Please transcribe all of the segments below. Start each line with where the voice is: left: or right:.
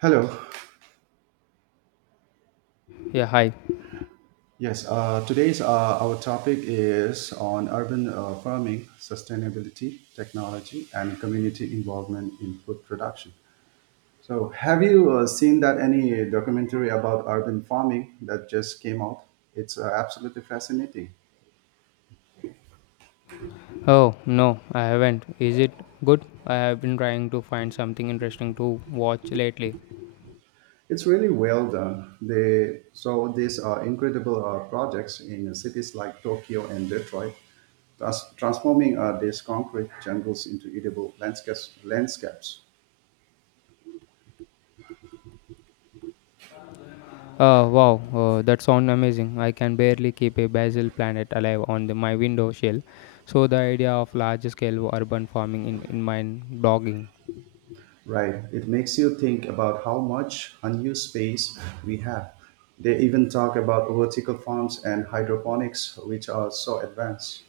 right: Hello.
left: Yeah, hi.
right: Yes, today's our topic is on urban farming, sustainability, technology, and community involvement in food production. So, have you seen that any documentary about urban farming that just came out? It's absolutely fascinating.
left: Oh, no, I haven't. Is it good? I have been trying to find something interesting to watch lately.
right: It's really well done. They saw these incredible projects in cities like Tokyo and Detroit, thus transforming these concrete jungles into edible landscapes.
left: Wow, that sounds amazing. I can barely keep a basil planet alive on my window shell. So, the idea of large scale urban farming in mind dogging.
right: Right. It makes you think about how much unused space we have. They even talk about vertical farms and hydroponics, which are so advanced.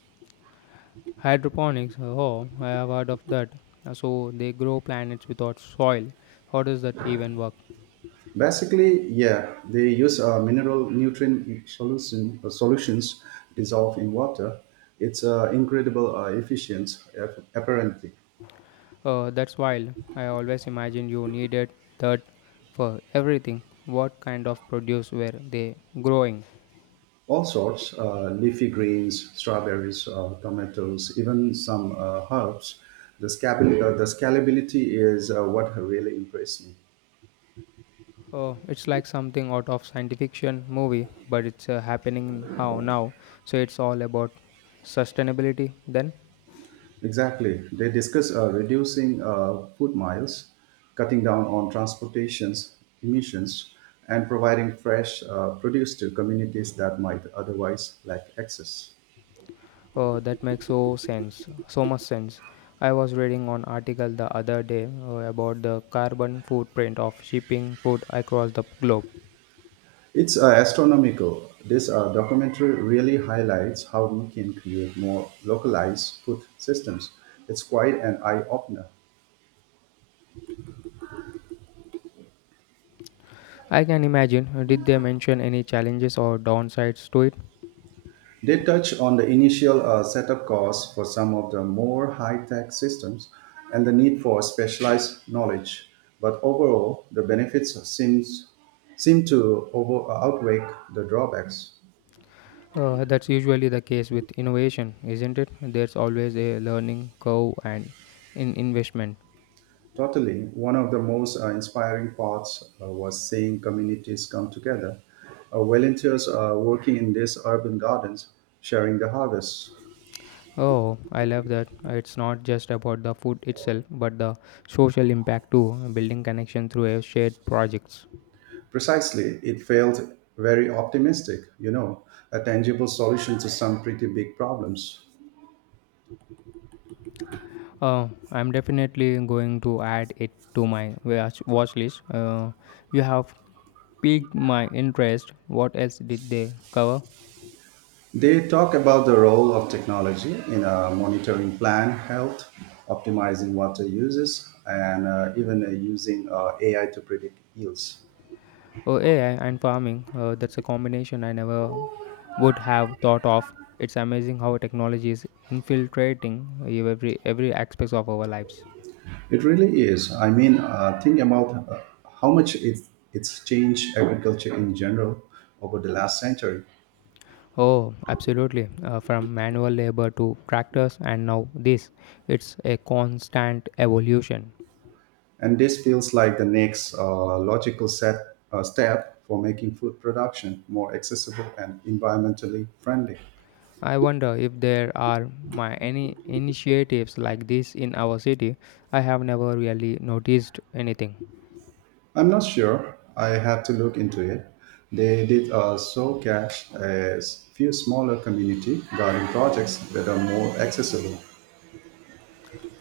left: Hydroponics, oh, I have heard of that. So, they grow planets without soil. How does that even work?
right: Basically, yeah, they use mineral nutrient solutions dissolved in water. It's incredible efficient, apparently.
left: Oh, that's wild. I always imagined you needed that for everything. What kind of produce were they growing?
right: All sorts, leafy greens, strawberries, tomatoes, even some herbs. The scalability is what really impressed me.
left: Oh, it's like something out of science fiction movie, but it's happening how now. So it's all about sustainability then.
right: Exactly. They discuss reducing food miles, cutting down on transportations emissions, and providing fresh produce to communities that might otherwise lack access.
left: Oh, that makes So much sense. I was reading an article the other day about the carbon footprint of shipping food across the globe.
right: It's astronomical. This documentary really highlights how we can create more localized food systems. It's quite an eye opener.
left: I can imagine. Did they mention any challenges or downsides to it?
right: They touch on the initial setup costs for some of the more high tech systems and the need for specialized knowledge. But overall, the seem to outweigh the drawbacks.
left: That's usually the case with innovation, isn't it? There's always a learning curve and in investment.
right: Totally, one of the most inspiring parts was seeing communities come together. Volunteers are working in these urban gardens, sharing the harvests.
left: Oh, I love that. It's not just about the food itself, but the social impact too, building connection through a shared projects.
right: Precisely, it felt very optimistic, a tangible solution to some pretty big problems.
left: I'm definitely going to add it to my watch list. You have piqued my interest. What else did they cover?
right: They talk about the role of technology in monitoring plant health, optimizing water uses, and even using AI to predict yields.
left: Oh, AI and farming. That's a combination I never would have thought of. It's amazing how technology is infiltrating every aspects of our lives.
right: It really is. I mean, think about how much it's changed agriculture in general over the last century.
left: Oh, absolutely. From manual labor to tractors and now this. It's a constant evolution.
right: And this feels like the next step for making food production more accessible and environmentally friendly.
left: I wonder if there are my any initiatives like this in our city. I have never really noticed anything.
right: I'm not sure. I have to look into it. They did also catch a few smaller community garden projects that are more accessible.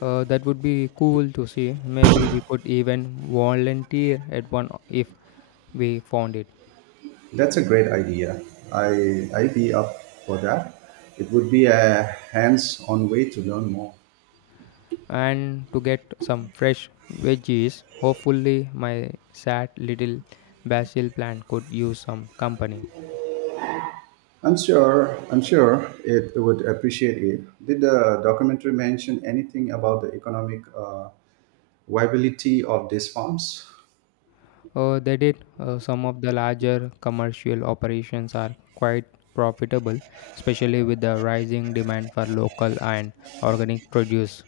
left: That would be cool to see. Maybe we could even volunteer at one if we found it.
right: That's a great idea. I be up for that. It would be a hands-on way to learn more.
left: And to get some fresh veggies. Hopefully, my sad little basil plant could use some company.
right: I'm sure, it would appreciate it. Did the documentary mention anything about the economic viability of these farms?
left: They did. Some of the larger commercial operations are quite profitable, especially with the rising demand for local and organic produce.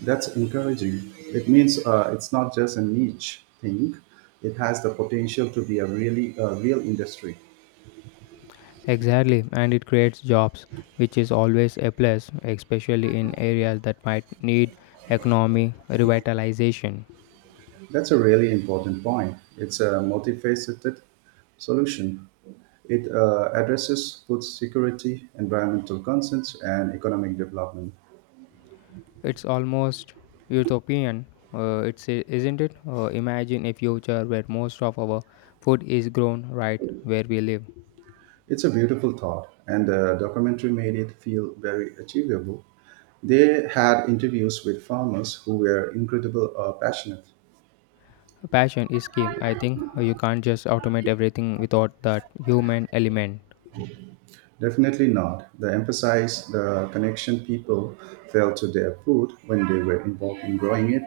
right: That's encouraging. It means it's not just a niche thing; it has the potential to be a real industry.
left: Exactly, and it creates jobs, which is always a plus, especially in areas that might need economy revitalization.
right: That's a really important point. It's a multifaceted solution. It addresses food security, environmental concerns, and economic development.
left: It's almost utopian, it's isn't it? Imagine a future where most of our food is grown right where we live.
right: It's a beautiful thought, and the documentary made it feel very achievable. They had interviews with farmers who were incredible passionate.
left: Passion is key. I think you can't just automate everything without that human element.
right: Definitely not. They emphasized the connection people felt to their food when they were involved in growing it.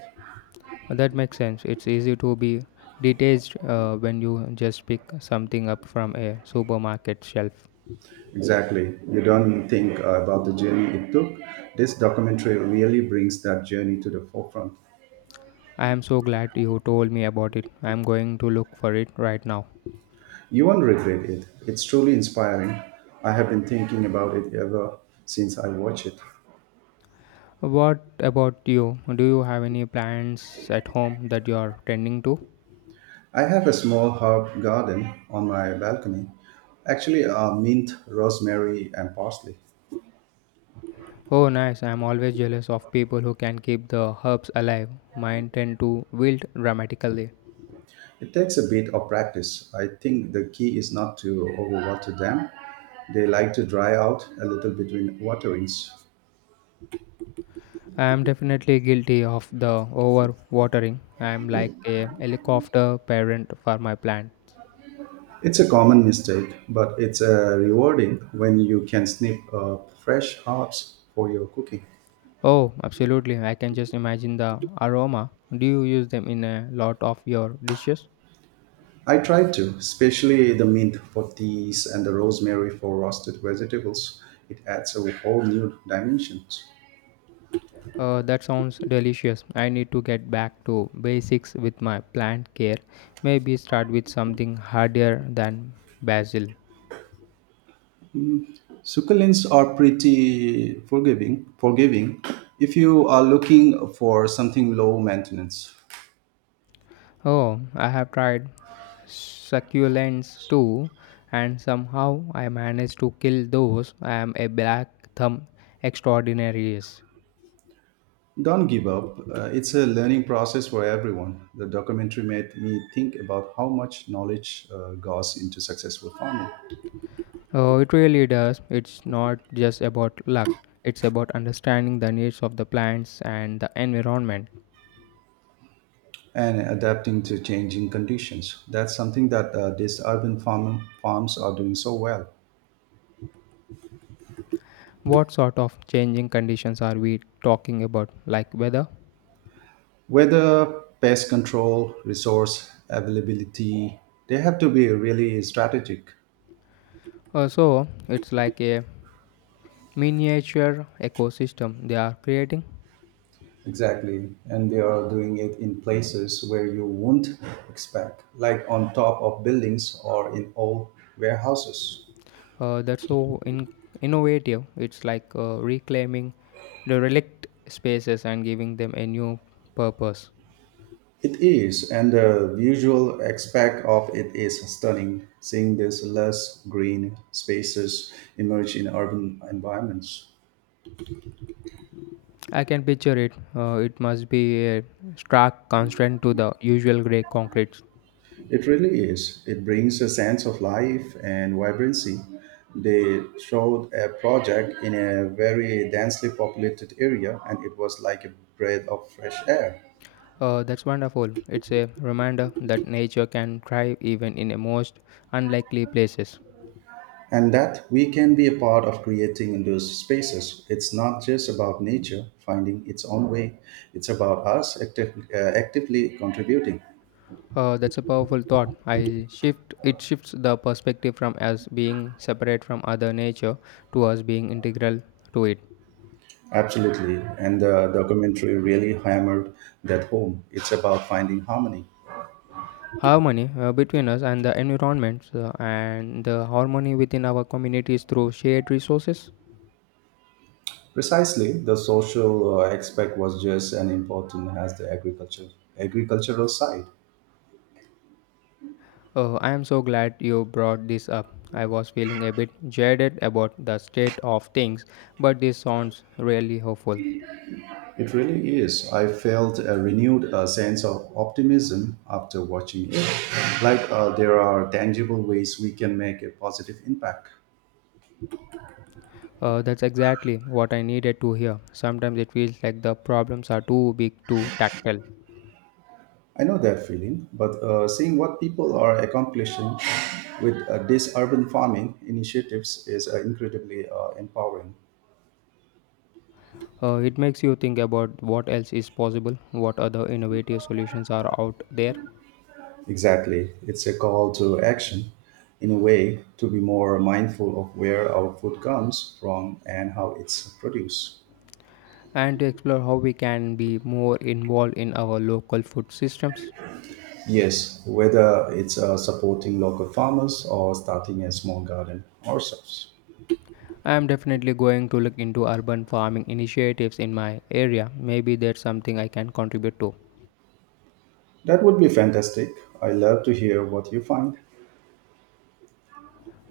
left: That makes sense. It's easy to be detached when you just pick something up from a supermarket shelf.
right: Exactly. You don't think about the journey it took. This documentary really brings that journey to the forefront.
left: I am so glad you told me about it. I am going to look for it right now.
right: You won't regret it. It's truly inspiring. I have been thinking about it ever since I watched it.
left: What about you? Do you have any plants at home that you are tending to?
right: I have a small herb garden on my balcony. Actually, mint, rosemary, and parsley.
left: Oh, nice. I'm always jealous of people who can keep the herbs alive. Mine tend to wilt dramatically.
right: It takes a bit of practice. I think the key is not to overwater them. They like to dry out a little between waterings.
left: I am definitely guilty of the overwatering. I am like a helicopter parent for my plants.
right: It's a common mistake, but it's rewarding when you can snip up fresh herbs for your cooking.
left: Oh, absolutely. I can just imagine the aroma. Do you use them in a lot of your dishes?
right: I try to, especially the mint for teas and the rosemary for roasted vegetables. It adds a whole new dimension.
left: That sounds delicious. I need to get back to basics with my plant care. Maybe start with something harder than basil.
right: Succulents are pretty forgiving, if you are looking for something low maintenance.
left: Oh, I have tried succulents too, and somehow I managed to kill those. I am a black thumb extraordinarius.
right: Don't give up. It's a learning process for everyone. The documentary made me think about how much knowledge goes into successful farming
left: Oh, it really does. It's not just about luck, it's about understanding the needs of the plants and the environment.
right: and adapting to changing conditions. That's something that these urban farms are doing so well.
left: What sort of changing conditions are we talking about, like weather?
right: Whether pest control, resource availability, they have to be really strategic.
left: So it's like a miniature ecosystem they are creating.
right: Exactly. And they are doing it in places where you wouldn't expect, like on top of buildings or in old warehouses.
left: That's innovative. It's like reclaiming the relict spaces and giving them a new purpose.
right: It is, and the visual aspect of it is stunning, seeing these less green spaces emerge in urban environments.
left: I can picture it. It must be a stark contrast to the usual grey concrete.
right: It really is. It brings a sense of life and vibrancy. They showed a project in a very densely populated area, and it was like a breath of fresh air.
left: That's wonderful. It's a reminder that nature can thrive even in the most unlikely places.
right: And that we can be a part of creating those spaces. It's not just about nature finding its own way, it's about us actively contributing.
left: That's a powerful thought. I shift it shifts the perspective from us being separate from other nature to us being integral to it.
right: Absolutely. And the documentary really hammered that home. It's about finding harmony.
left: Harmony between us and the environment and the harmony within our communities through shared resources.
right: Precisely, the social aspect was just as important as agricultural side.
left: I am so glad you brought this up. I was feeling a bit jaded about the state of things, but this sounds really hopeful.
right: It really is. I felt a renewed sense of optimism after watching it. Like there are tangible ways we can make a positive impact.
left: That's exactly what I needed to hear. Sometimes it feels like the problems are too big to tackle.
right: I know that feeling, but seeing what people are accomplishing with these urban farming initiatives is incredibly empowering.
left: It makes you think about what else is possible, what other innovative solutions are out there,
right: Exactly. It's a call to action, in a way, to be more mindful of where our food comes from and how it's produced.
left: and to explore how we can be more involved in our local food systems.
right: Yes, whether it's supporting local farmers or starting a small garden ourselves.
left: I am definitely going to look into urban farming initiatives in my area. Maybe there's something I can contribute to.
right: That would be fantastic. I love to hear what you find.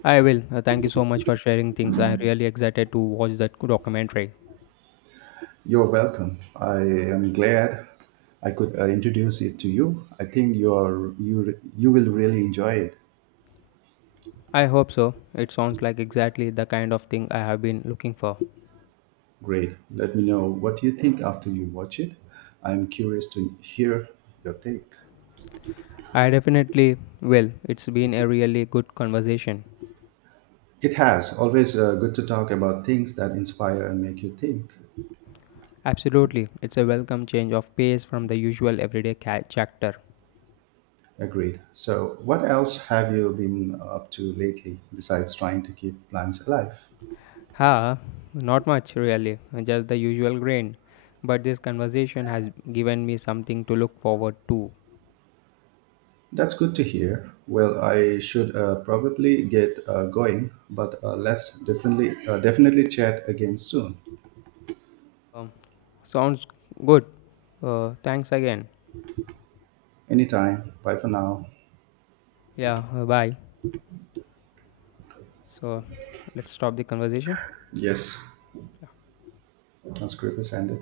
left: I will. Thank you so much for sharing things. I'm really excited to watch that documentary.
right: You're welcome. I am glad I could introduce it to you. I think you are you re- you will really enjoy it.
left: I hope so. It sounds like exactly the kind of thing I have been looking for.
right: Great. Let me know what you think after you watch it. I'm curious to hear your take.
left: I definitely will. It's been a really good conversation.
right: It has always good to talk about things that inspire and make you think.
left: Absolutely, it's a welcome change of pace from the usual everyday chapter.
right: Agreed. So, what else have you been up to lately besides trying to keep plants alive?
left: Ha, not much really, just the usual grain. But this conversation has given me something to look forward to.
right: That's good to hear. Well, I should probably get going, but let's definitely chat again soon.
left: Um, Sounds good. Thanks again.
right: Anytime. Bye for now.
left: Yeah, bye. So let's stop the conversation.
right: Yes, transcript is ended.